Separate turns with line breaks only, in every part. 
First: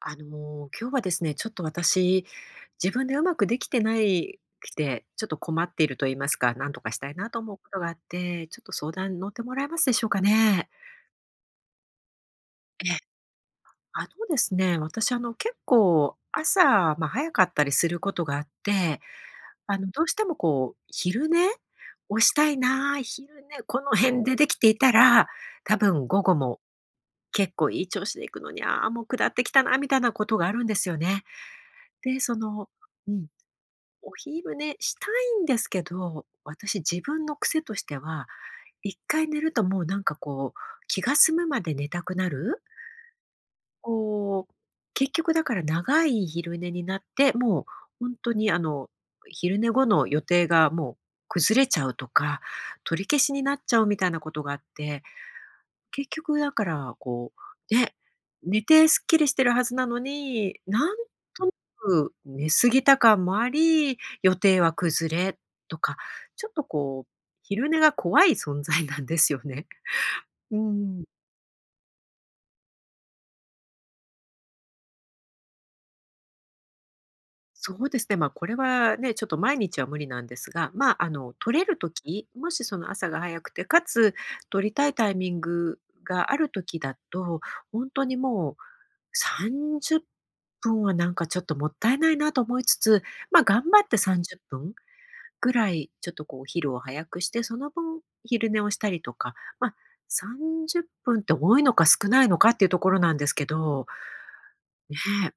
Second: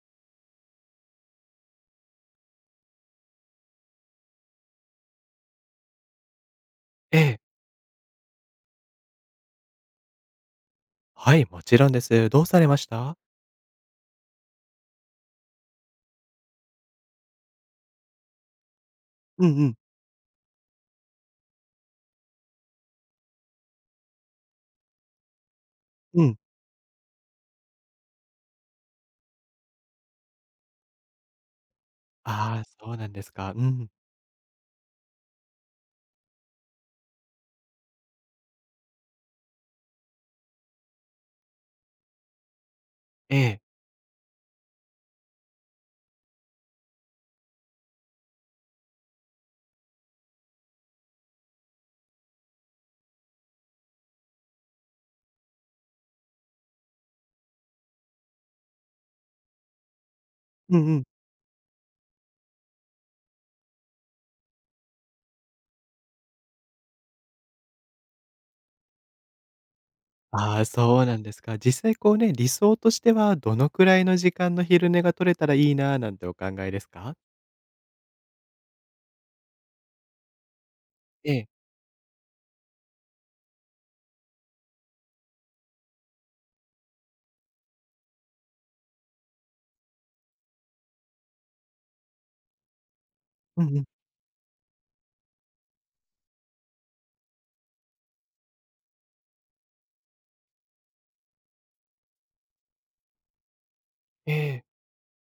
今日はですね、ちょっと私、自分でうまくできてないくて、ちょっと困っていると言いますか、なんとかしたい
え
なと
え。
思うことがあって、ちょっと相談に乗ってもらえますでしょうかね？
はい、もちろんです。どうされまし
ええ、
た？
あのですね、私、結構朝、まあ、早かったりすることがあって、
うんうん。
どうしてもこう、昼寝をしたいなあ、昼寝この辺でできていたら、多分午
う
後
ん。
も結構いい調子でいくのに、ああ、もう下ってきたなみたいなことがあるんですよね。で、
ああ、そうな
う
んで
ん。
すか。うん。
お昼寝したいんですけど、私自分の癖としては、一回寝るともうなんかこう、気が済むまで寝たくなる。
ええ。
こう、結局だから長い昼寝になって、もう本当に昼寝後の予定がもう崩れちゃうとか、取り消しになっちゃうみたいなことがあって、結局だから、こう、ね、寝てすっきりしてるはずなのに、
うん
な
う
ん
ん。
となく寝過ぎた感もあり、予定は崩れとか、ちょっとこう、昼寝が怖い存在なんですよね。う
ああ、そ
ん。
うなんですか。実際こうね、理想としてはどのくらいの時間の昼寝が取れたらいいななんてお考えですか？
そうですね、まあ、これはね、ちょっと毎日は無理なんですが、まあ、
ええ。
取れる時、もしその朝が早くて、かつ取りたいタイミングがあるときだと、本当にもう30分はなんかちょっともったいないなと思いつつ、ま、頑
うん
張
うん。
って30分ぐらいちょっとこうお昼を早くして、その分昼寝をしたりとか、ま、30分っぷんって多いのか少ないのかっていうところなんですけど、
ええ。
ねえ、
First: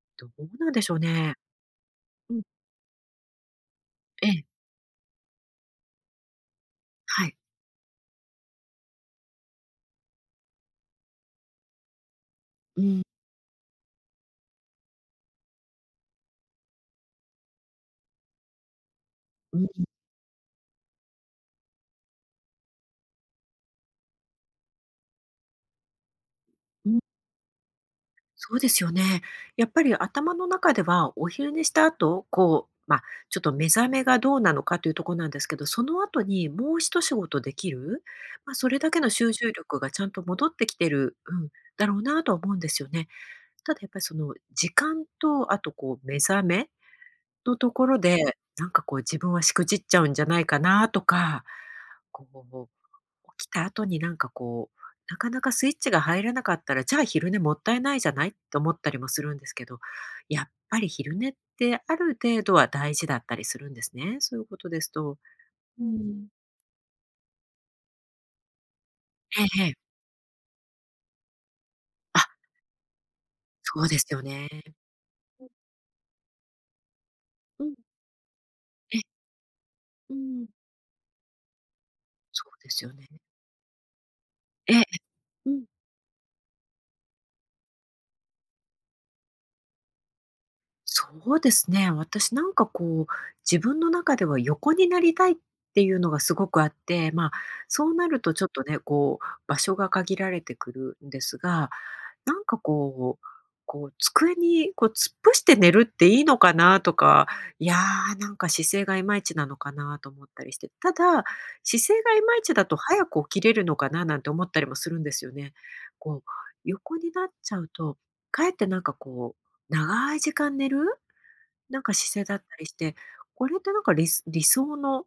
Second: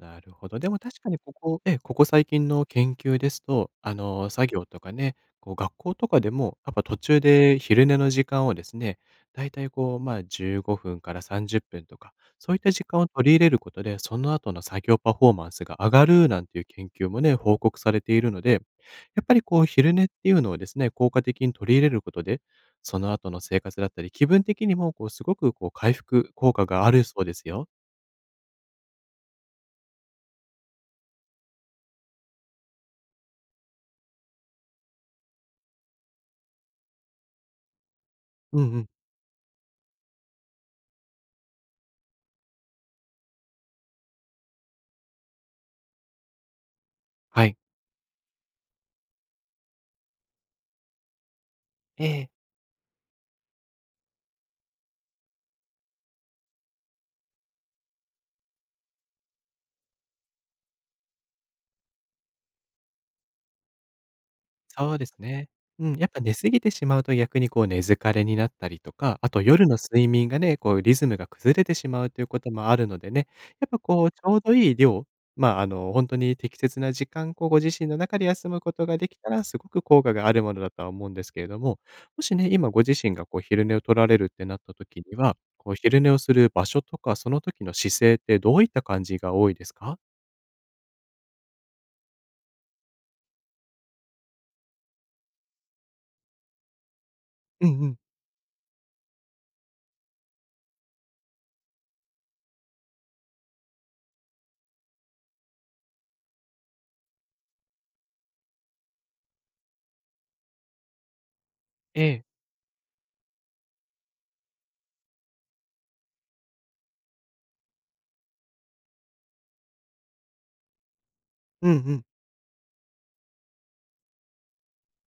な
どう
るほど。で
なん
も
でしょう
確かにこ
ね。
こええ、ここ最
うん、
近の研究ですと、
ええ、
作業とかね、こう学校とかでも、やっぱ途中
はい。
で昼寝の時間をですね、だいたいこう、15分から30分とか、そういった
う
時間
ん、
を取り入れることで、その後の作業パフォーマンスが上がるなんていう研究もね、報告されているので、やっぱり
うん、
こう
うん。
昼寝っていうのをですね、効果的に取り入れることで、その後の生活だったり、気分的にもこうすごくこう回復効果があるそうですよ。
そうですよね。やっぱり頭の中ではお昼寝した後、こう、まあ、ちょっと目覚めがどうなのかというところなんですけど、その後にもう一仕事できる、まあ、
う
そ
ん
れ
うん。
だけの集中力がちゃんと戻ってきてる、うん、だろうなとは思うんですよね。ただやっぱりその時間と、あとこう目覚め
は
の
い。
ところで、なんかこう自分はしくじっちゃうんじゃないかなとか、
え
こ
え。
う起きた後になんかこう、なかなかスイッチが入らなかったら、じゃあ昼寝もったいないじゃないって思ったりもするんですけど、やっぱり昼寝ってある程度は大事だったりするんですね。そういうことです
そうです
と。
ね。
うー
うん、やっぱ
ん。
寝すぎてしまうと逆にこう寝疲れになったりとか、あ
え
と
え
夜
え
の
え。
睡眠がね、こうリズムが崩れてしまうとい
あ、
うこともあるのでね、やっぱ
そうで
こ
す
うち
よ
ょう
ね。
どいい量、
うん
本当に適切な時間、こうご自身の中で休むことができ
え
たら、すごく効
う
果がある
ん。
ものだとは思うんですけれども、もし
そ
ね、
うで
今ご
すよ
自
ね。
身がこう昼寝を取られるってなっ
え
た
え。
時には、
うん。
こう昼寝をする場所とか、その時の姿勢ってどういった感じが多いですか？
そうですね。私なんかこう、自分の中では横になりたいっていうのがすごくあって、まあ、
うんう
そう
ん。
なるとちょっとね、こう、場所が限られてくるんですが、なんかこう机にこう突っ伏して寝るっていいのかなとか、いやーなんか姿勢がいまいちなのかなと思ったりして、ただ姿勢
え
がい
え。
まいちだと早く起きれるのかななんて思ったりもするんですよね。こう横になっちゃうと、かえってなんかこう長い時間寝る
うんう
なんか
ん。
姿勢だったりして、これってなんか理想の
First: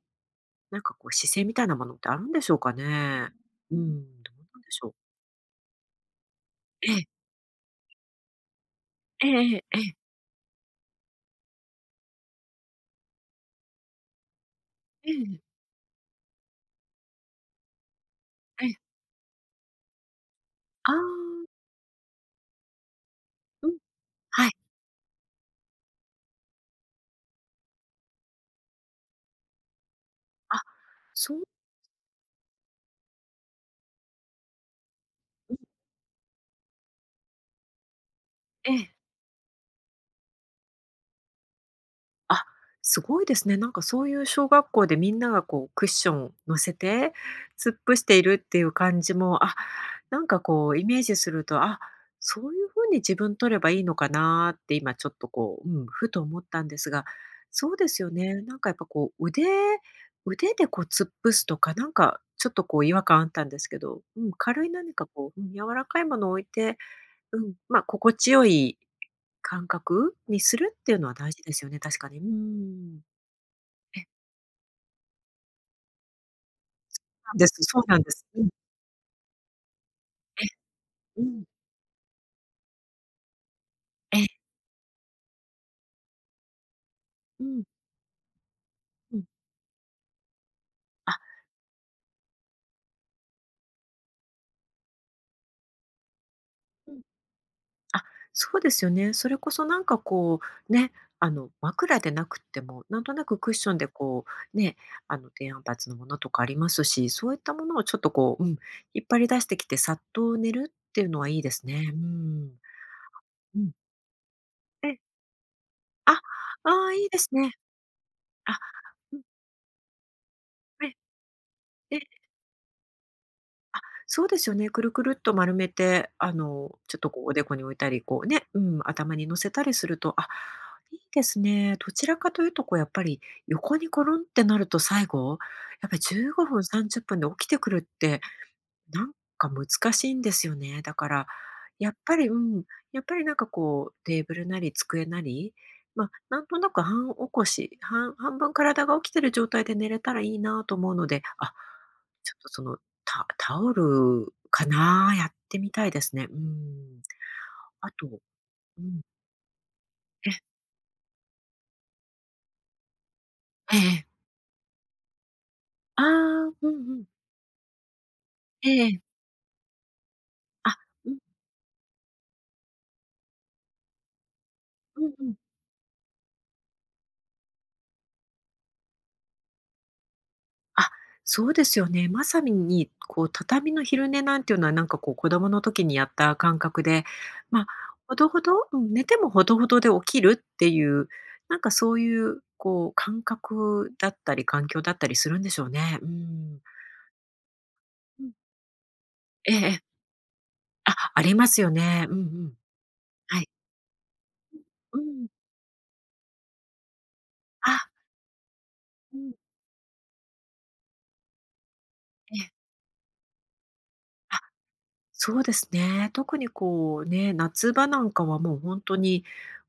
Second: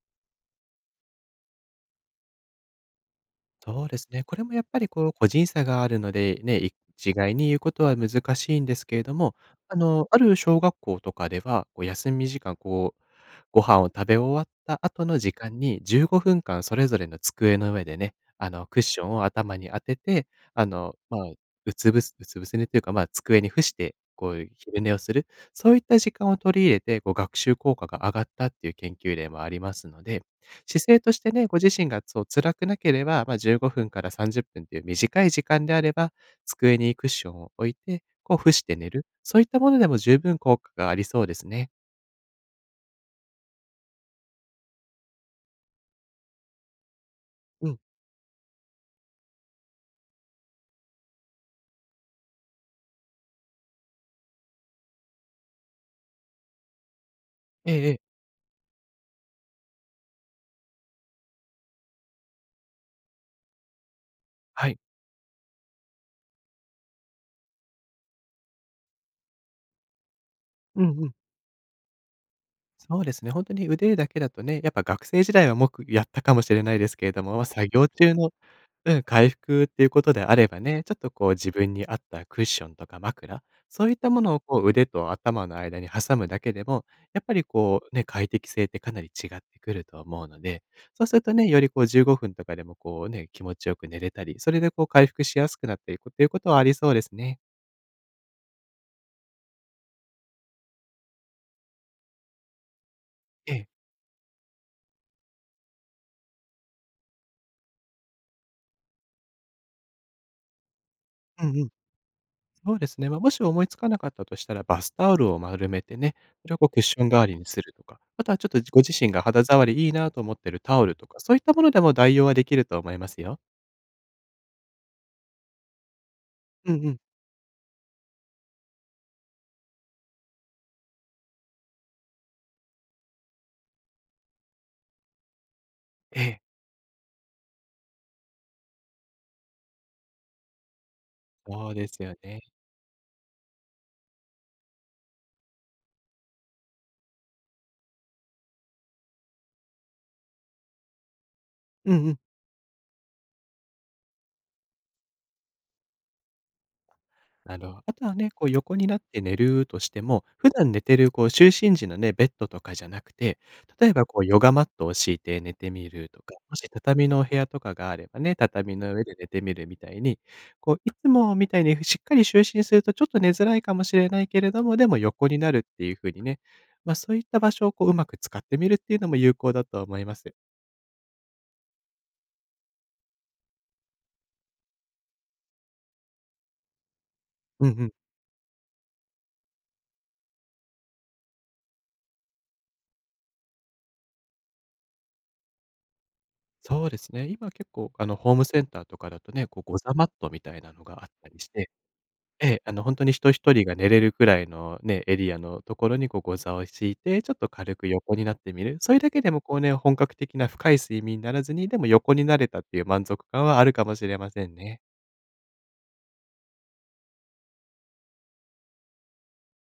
なんかこう姿勢みたいなものってあるんでしょうかね？うー
そうで
ん、
すね。
ど
こ
う
れも
な
や
ん
っ
で
ぱ
し
り
ょう。
こう、個人差があるので、ね、い
ええ、
一概に言うことは難しいんですけれど
ええ
も、
ええええ、
ある小学校とかでは、こう休み時間、こう、ご飯を食べ終わった後
え
の時
え
間に15分間それぞれの机の上でね、
ええ、
クッションを頭に当てて、あ
あ
の、
あ、
まあ、うつぶせ寝というか、机に伏
う
し
ん、
て、こ
は
う
い、
昼寝をする、そういった時間を取り入れて、こう学習効果が上がったっていう研究例もありますので、
あ、
姿勢として
そう、
ね、ご自身がそう辛くなければ、15分から30分っぷんという短い時
うん、
間であれば、机にクッションを置いて、こう伏し
え
て寝
え。
る、そういったものでも十分効果がありそうですね。
あ、すごいですね。なんかそういう小学校でみんながこうクッションを乗せて、
う
突っ
ん。
伏しているっていう感じも、あ、なんかこうイメージすると、あ、そういう風に自分取ればいいのかなって今ちょっとこう、うん、ふと思ったんですが、
え
そうで
ええ
す
え。
よね。なんかやっぱこう腕でこう突っ伏すとか、なんかちょっとこう違和感あったんですけど、うん、軽
は
い
い。
何かこう、うん、柔らかいものを置いて、うん、ま、心地よい感覚にするっ
うん
ていう
う
のは
ん。
大事ですよね、確かに。うーん。
そうですね、本当に腕
え、
だけだとね、やっぱ学生時代はもくやったかもしれないですけれど
な
も、
んです。
作
そう
業
なんで
中
す。
の
うん。
うん、回復っていうことであ
え、
ればね、ちょっと
う
こう
ん。
自分に合ったクッションとか枕、そういったも
え、
のをこう腕と頭の間に挟むだけでも、やっぱ
う
り
ん、
こうね、快適性ってかなり
うん。
違ってくると思うので、そうす
あ、
るとね、よりこう15分とかでもこうね、気持ちよく寝れたり、それでこう回復しやすくなっていくっていうことはありそ
う
う
ん。
ですね。
あ、そうですよね。それこそなんかこう、ね、枕でなくっても、なんとなくクッ
ええ。
ションでこう、ね、低反発のものとかありますし、そういったものをちょっとこう、うん、引っ張り出してきてさっと寝るっていうのはいい
う
で
ん
す
うん。
ね。うーん。
そうですね。もし
う
思い
ん。
つかなかったとしたら、バス
え、
タオルを丸めて
あ、
ね、
あ
それをこうクッ
あ、
ショ
いい
ン
で
代わ
す
りに
ね。
するとか、あとはちょっ
あ、
とご自身
う
が
ん、
肌触りいいなと思ってるタオ
え、え。
ルとか、そういったものでも代用はできると思いますよ。
そうですよね。くるくるっと丸めて、
うんう
ちょ
ん。
っとこうおでこに置いたり、こうね、うん、頭に乗せたりすると、あ、いいですね。どちらかというと、こうやっぱり横にコロンってなると最後、やっぱり
え
15
え、
分、30分で起きてくるってなんか難しいんですよね。だから、
そうで
やっ
す
ぱ
よ
り、う
ね。
ん、やっぱりなんかこう、テーブルなり机なり、まあ、なんとなく半起こし、半分体が起きてる状態で寝れたらいいなと思うので、あ、
うんうん。
ちょっとタオルかな、やってみたいですね。うん。
なるほど。
あ
あとは
と
ね、こう横
う
になっ
ん、
て寝るとしても、
え、
普段寝てるこう就寝時のね、ベッドとかじゃなくて、
ええ
例え
え
ば
え。
こうヨガマットを敷いて寝てみ
ああ、
るとか、
うん
もし
うん。
畳のお部屋とかがあればね、
え
畳の
え。
上で寝てみるみたいに、こ
あ、
ういつ
うん、
もみたいにしっかり就寝するとちょっと寝づらいかもしれないけれども、でも
うんう
横
ん。
になるっていう風にね、そういった場所をこううまく使ってみるっていうのも有効だと思います。
あ、そうですよね。まさに、こう、畳の昼寝なんていうのは、なんか、こう、子供の時にやった感覚で、まあ、
うんうん。
ほどほどうん、寝てもほどほどで起きるっていう、なんか、そういう、こう、感覚だったり環境だったりするんでしょうね。うん。
そうですね。今結構
うん。
ホームセンターとかだとね、
ええ
こう
え
ゴ
え。
ザマットみたいなの
あ、
があっ
あ
た
り
り
ま
し
すよ
て
ね。うんうん。
本当に人
はい。
一人が寝れるくらいの
う
ね、エ
ん。
リアのところにこうご座を敷いて、ちょっと
あ、
軽く横になってみる。それだ
う
けで
ん。
もこうね、本格的な深い睡眠にならずに、でも横に
え
な
え。
れたっていう満足感はあるかもしれま
あ、
せんね。
そうですね。特にこうね、夏場なんかはもう本当に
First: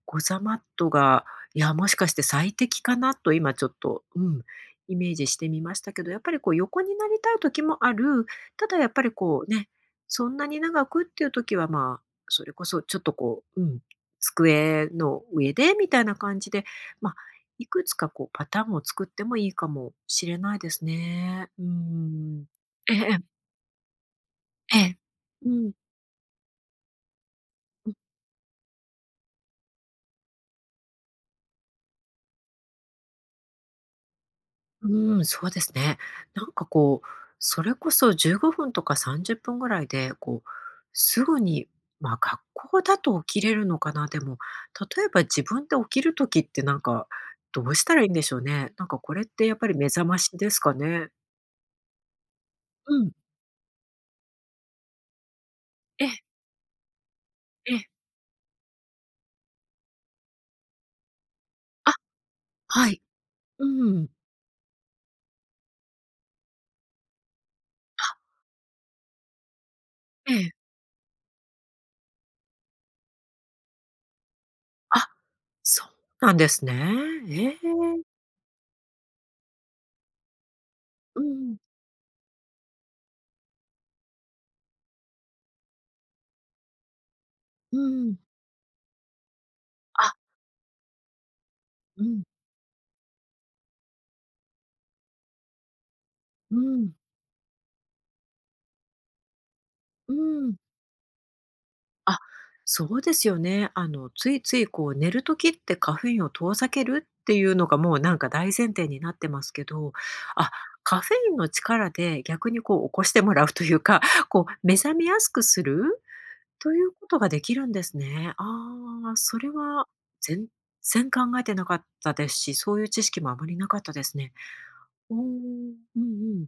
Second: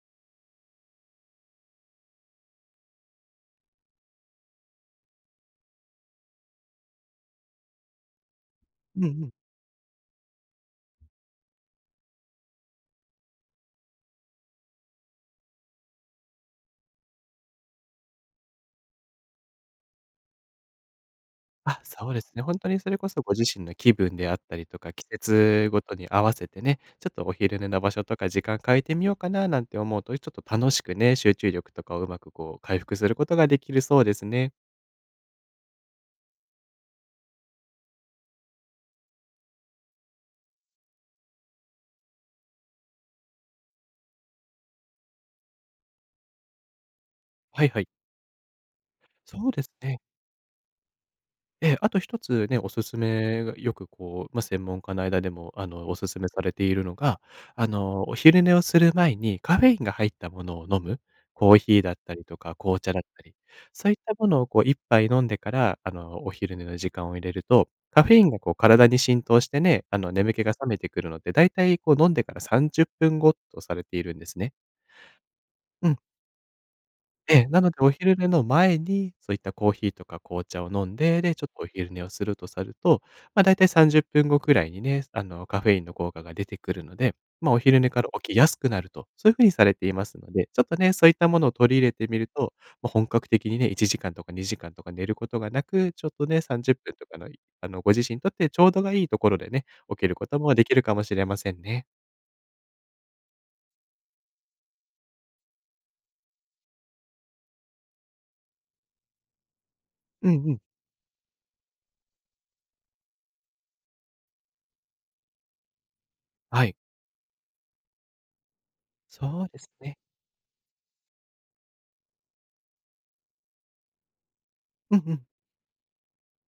ゴザマットが、いや、もしかして最適かなと今ちょっと、うん、イメージしてみましたけど、やっぱりこう横になりたい時もある、ただやっ
う
ぱ
んう
り
ん。
こうね、そんなに長くっていう時は、まあ、それこそちょっとこう、うん、机の上でみたいな感じで、まあ、いくつかこうパターンを作ってもいいかもしれないですね。う
あ、そうですね。
ん。
本当にそ
え
れ
ええ
こそご
え。
自身の気分であったりとか、季節ごとに合わせてね、ちょっとお昼寝の
う
場
ん。
所とか時間変えてみようかななんて思うと、ちょっと楽しくね、集中力とかをうまくこう回復することができるそうですね。
うーん、そうですね。なんかこう、それこそ15分とか30分ぐらいで、こう、すぐに、まあ、学校だと起きれるのかな、でも、例えば自分で起きるときってなんか、ど
はい
う
は
し
い。
たらいいんでしょうね。なんかこれって
そう
やっ
で
ぱ
す
り目
ね。
覚ましですかね。
ええ、あと一つね、おす
う
す
ん。
めがよくこう、専門家の間でも、お
え
す
え、
すめされているのが、
ええ。
お昼寝をする前にカフェインが入ったものを飲む、コーヒー
あ、
だったりとか紅
は
茶だ
い。
ったり、
う
そういっ
ん。
たものをこう1杯飲んでから、お昼寝の時間を入れると、カフ
あ、
ェインがこう体に浸透してね、
え
眠気
え。
が覚めてくるので、だいたいこう飲んでから30分後とされているんですね。
あ、そ
うん。
うなんですね。
え
え
え、
え。
なのでお昼寝の前に、そういったコーヒーとか紅茶を飲ん
う
で、で、ちょっ
ん、
とお昼寝をすると、だいたい30分後くらいにね、カフェインの効果が出てくるので、お
う
昼寝から
ん。
起きやすくなると、そういうふうにされていま
あ、
すので、ちょっとね、そういったものを取り入れ
う
てみ
ん、
ると、本格的にね、1時間とか2時間とか寝ることがなく、ちょっとね、
う
30
ん、
分とかの、ご自身にとってちょうどがいいところでね、起き
う
ることも
ん。
できるかもしれませんね。
あ、そうですよね。ついついこう寝るときってカフェインを遠ざけるっていうのがもうなんか大前提になってますけど、
うん
あ、
うん。
カフェインの力で逆にこう起こしてもらうというか、こう目覚めやすくする
は
と
い。
いうことができるんですね。ああ、そ
そう
れ
です
は
ね。
全然考えてなかったですし、そういう知識もあまりなかったですね。
うんう
おー
ん。
うんうん。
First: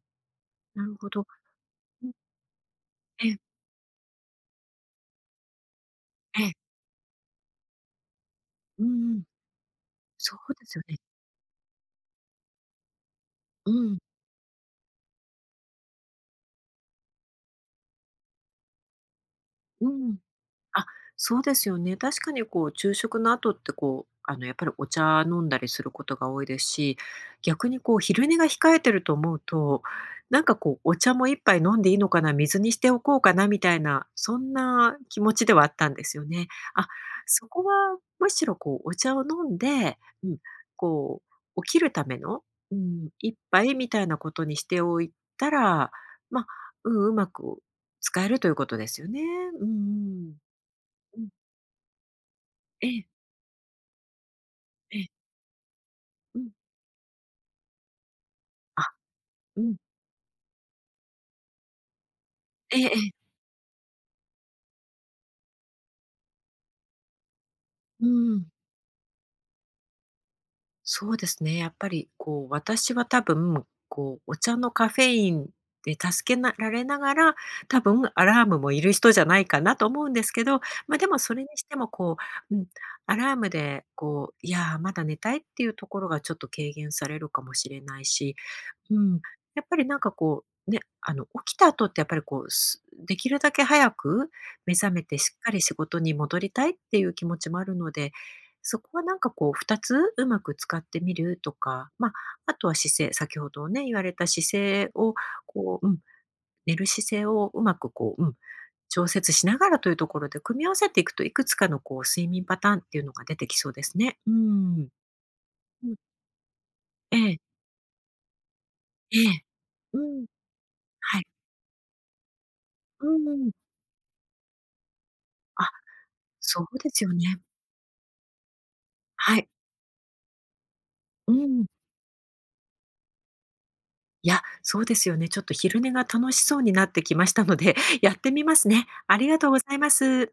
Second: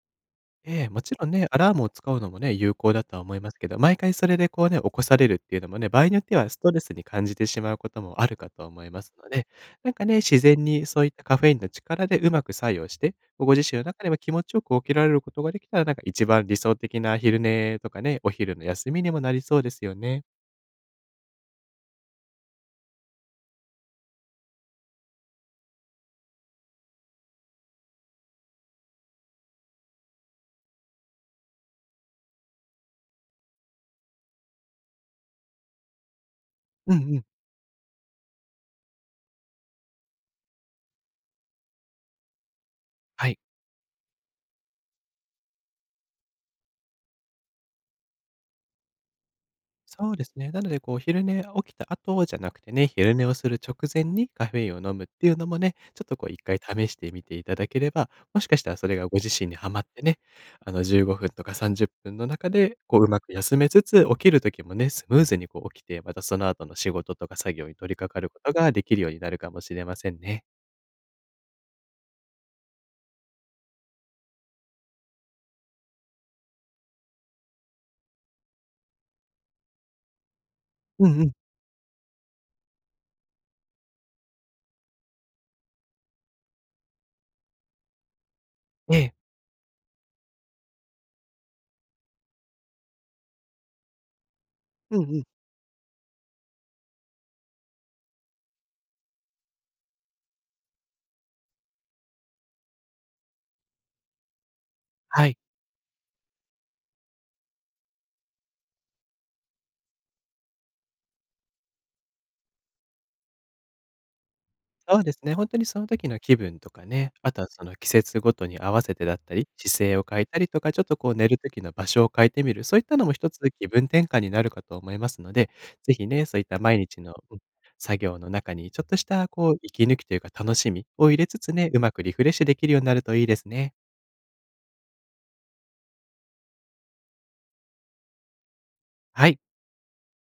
え
な
え、
る
も
ほ
ち
ど。
ろんね、アラームを
うん、
使うのもね、有効だとは
え
思い
え
ますけど、毎回それでこうね、起こされるっていうのもね、場合によって
え
は
え。
ストレスに感じてしまうこともあるかと
う
思いま
んう
す
ん。
ので、なんかね、
そ
自
う
然
ですよ
に
ね。
そういったカフェインの力でうまく作用して、ご自
う
身の
ん、
中でも気持ちよく起きられることができたら、なんか一番理想的な昼寝とかね、お昼の休みにもなりそうです
う
よ
ん。
ね。
あ、そうですよね。確かにこう昼食の後ってこう、やっぱりお茶飲んだりすることが多いですし、逆にこう昼寝が控えてると思うと、なんかこうお茶も一杯飲んでいいのかな、水にしておこうかなみたいな、そんな気持ちではあったんですよね。あ、
うんうん。
そこはむしろこうお茶を飲んで、うん、こう起きるための、うん、
は
一
い。
杯みたいなことにしておいたら、まあ、うん、うまく使えるということですよね。うんう
そうです
ん。
ね。なので、こう、
う
昼
ん。
寝起きた後じゃなくて
え
ね、
え、
昼寝をする直前にカフェインを飲
え
む
え、
っていうのもね、ちょっとこう1
うん。
回試してみていただければ、もしかしたら
あ、
それがご自身に
う
は
ん。
まってね、15分とか30分の中
え
で、
ええ
こう、う
え、
まく休めつつ、起きる時もね、スムーズにこう起きて、またその後の仕事とか作業に取り
う
掛かるこ
ん。
とができるようになるかもしれませんね。
そうですね、やっぱりこう、私は多分、こう、お茶のカフェインで助けなられながら、多分アラームもいる人じゃないかなと思うんですけど、ま、で
う
も
んうん。
それにしてもこう、うん、アラームでこう、いや、まだ寝たいっていうところがちょっと軽減されるかもしれないし
え
うん、
え。
やっぱりなんかこう、ね、起きた後ってやっぱりこう、できるだけ早く目覚
う
め
ん
て
うん。
しっかり仕事に戻りたいっていう気持ちもあるので、そこはなんかこう2つうまく使ってみるとか、まあ、あとは姿勢、先ほどね、言われた姿勢を
はい。
こう、うん、寝る姿勢をうまくこう、うん、調節しながらというところで組み合わせていくと、いくつかのこう睡眠パターンっていうのが出てきそうですね。うん。
そうですね、本当にそ
う
の
ん。
時の気分とかね、
え
あ
え、
とはその季節ごとに合わせてだっ
え
た
え。
り、姿勢
う
を変
ん、
えたりとか、ちょっとこう
はい。
寝る時の場所を変えてみる、そういったの
う
も一つ
ん。
気分転換になるかと思いますので、
あ、
ぜひね、そういった
そう
毎
で
日
すよ
の、
ね。
作業の中にちょっとした
はい。
こう息抜きというか楽しみを入れ
う
つつ
ん。
ね、うまくリフレッシュできるようになるといいですね。
いや、そうですよね。ちょっと昼寝が楽しそうになってきましたので、やってみますね。あり
は
が
い。
とうございます。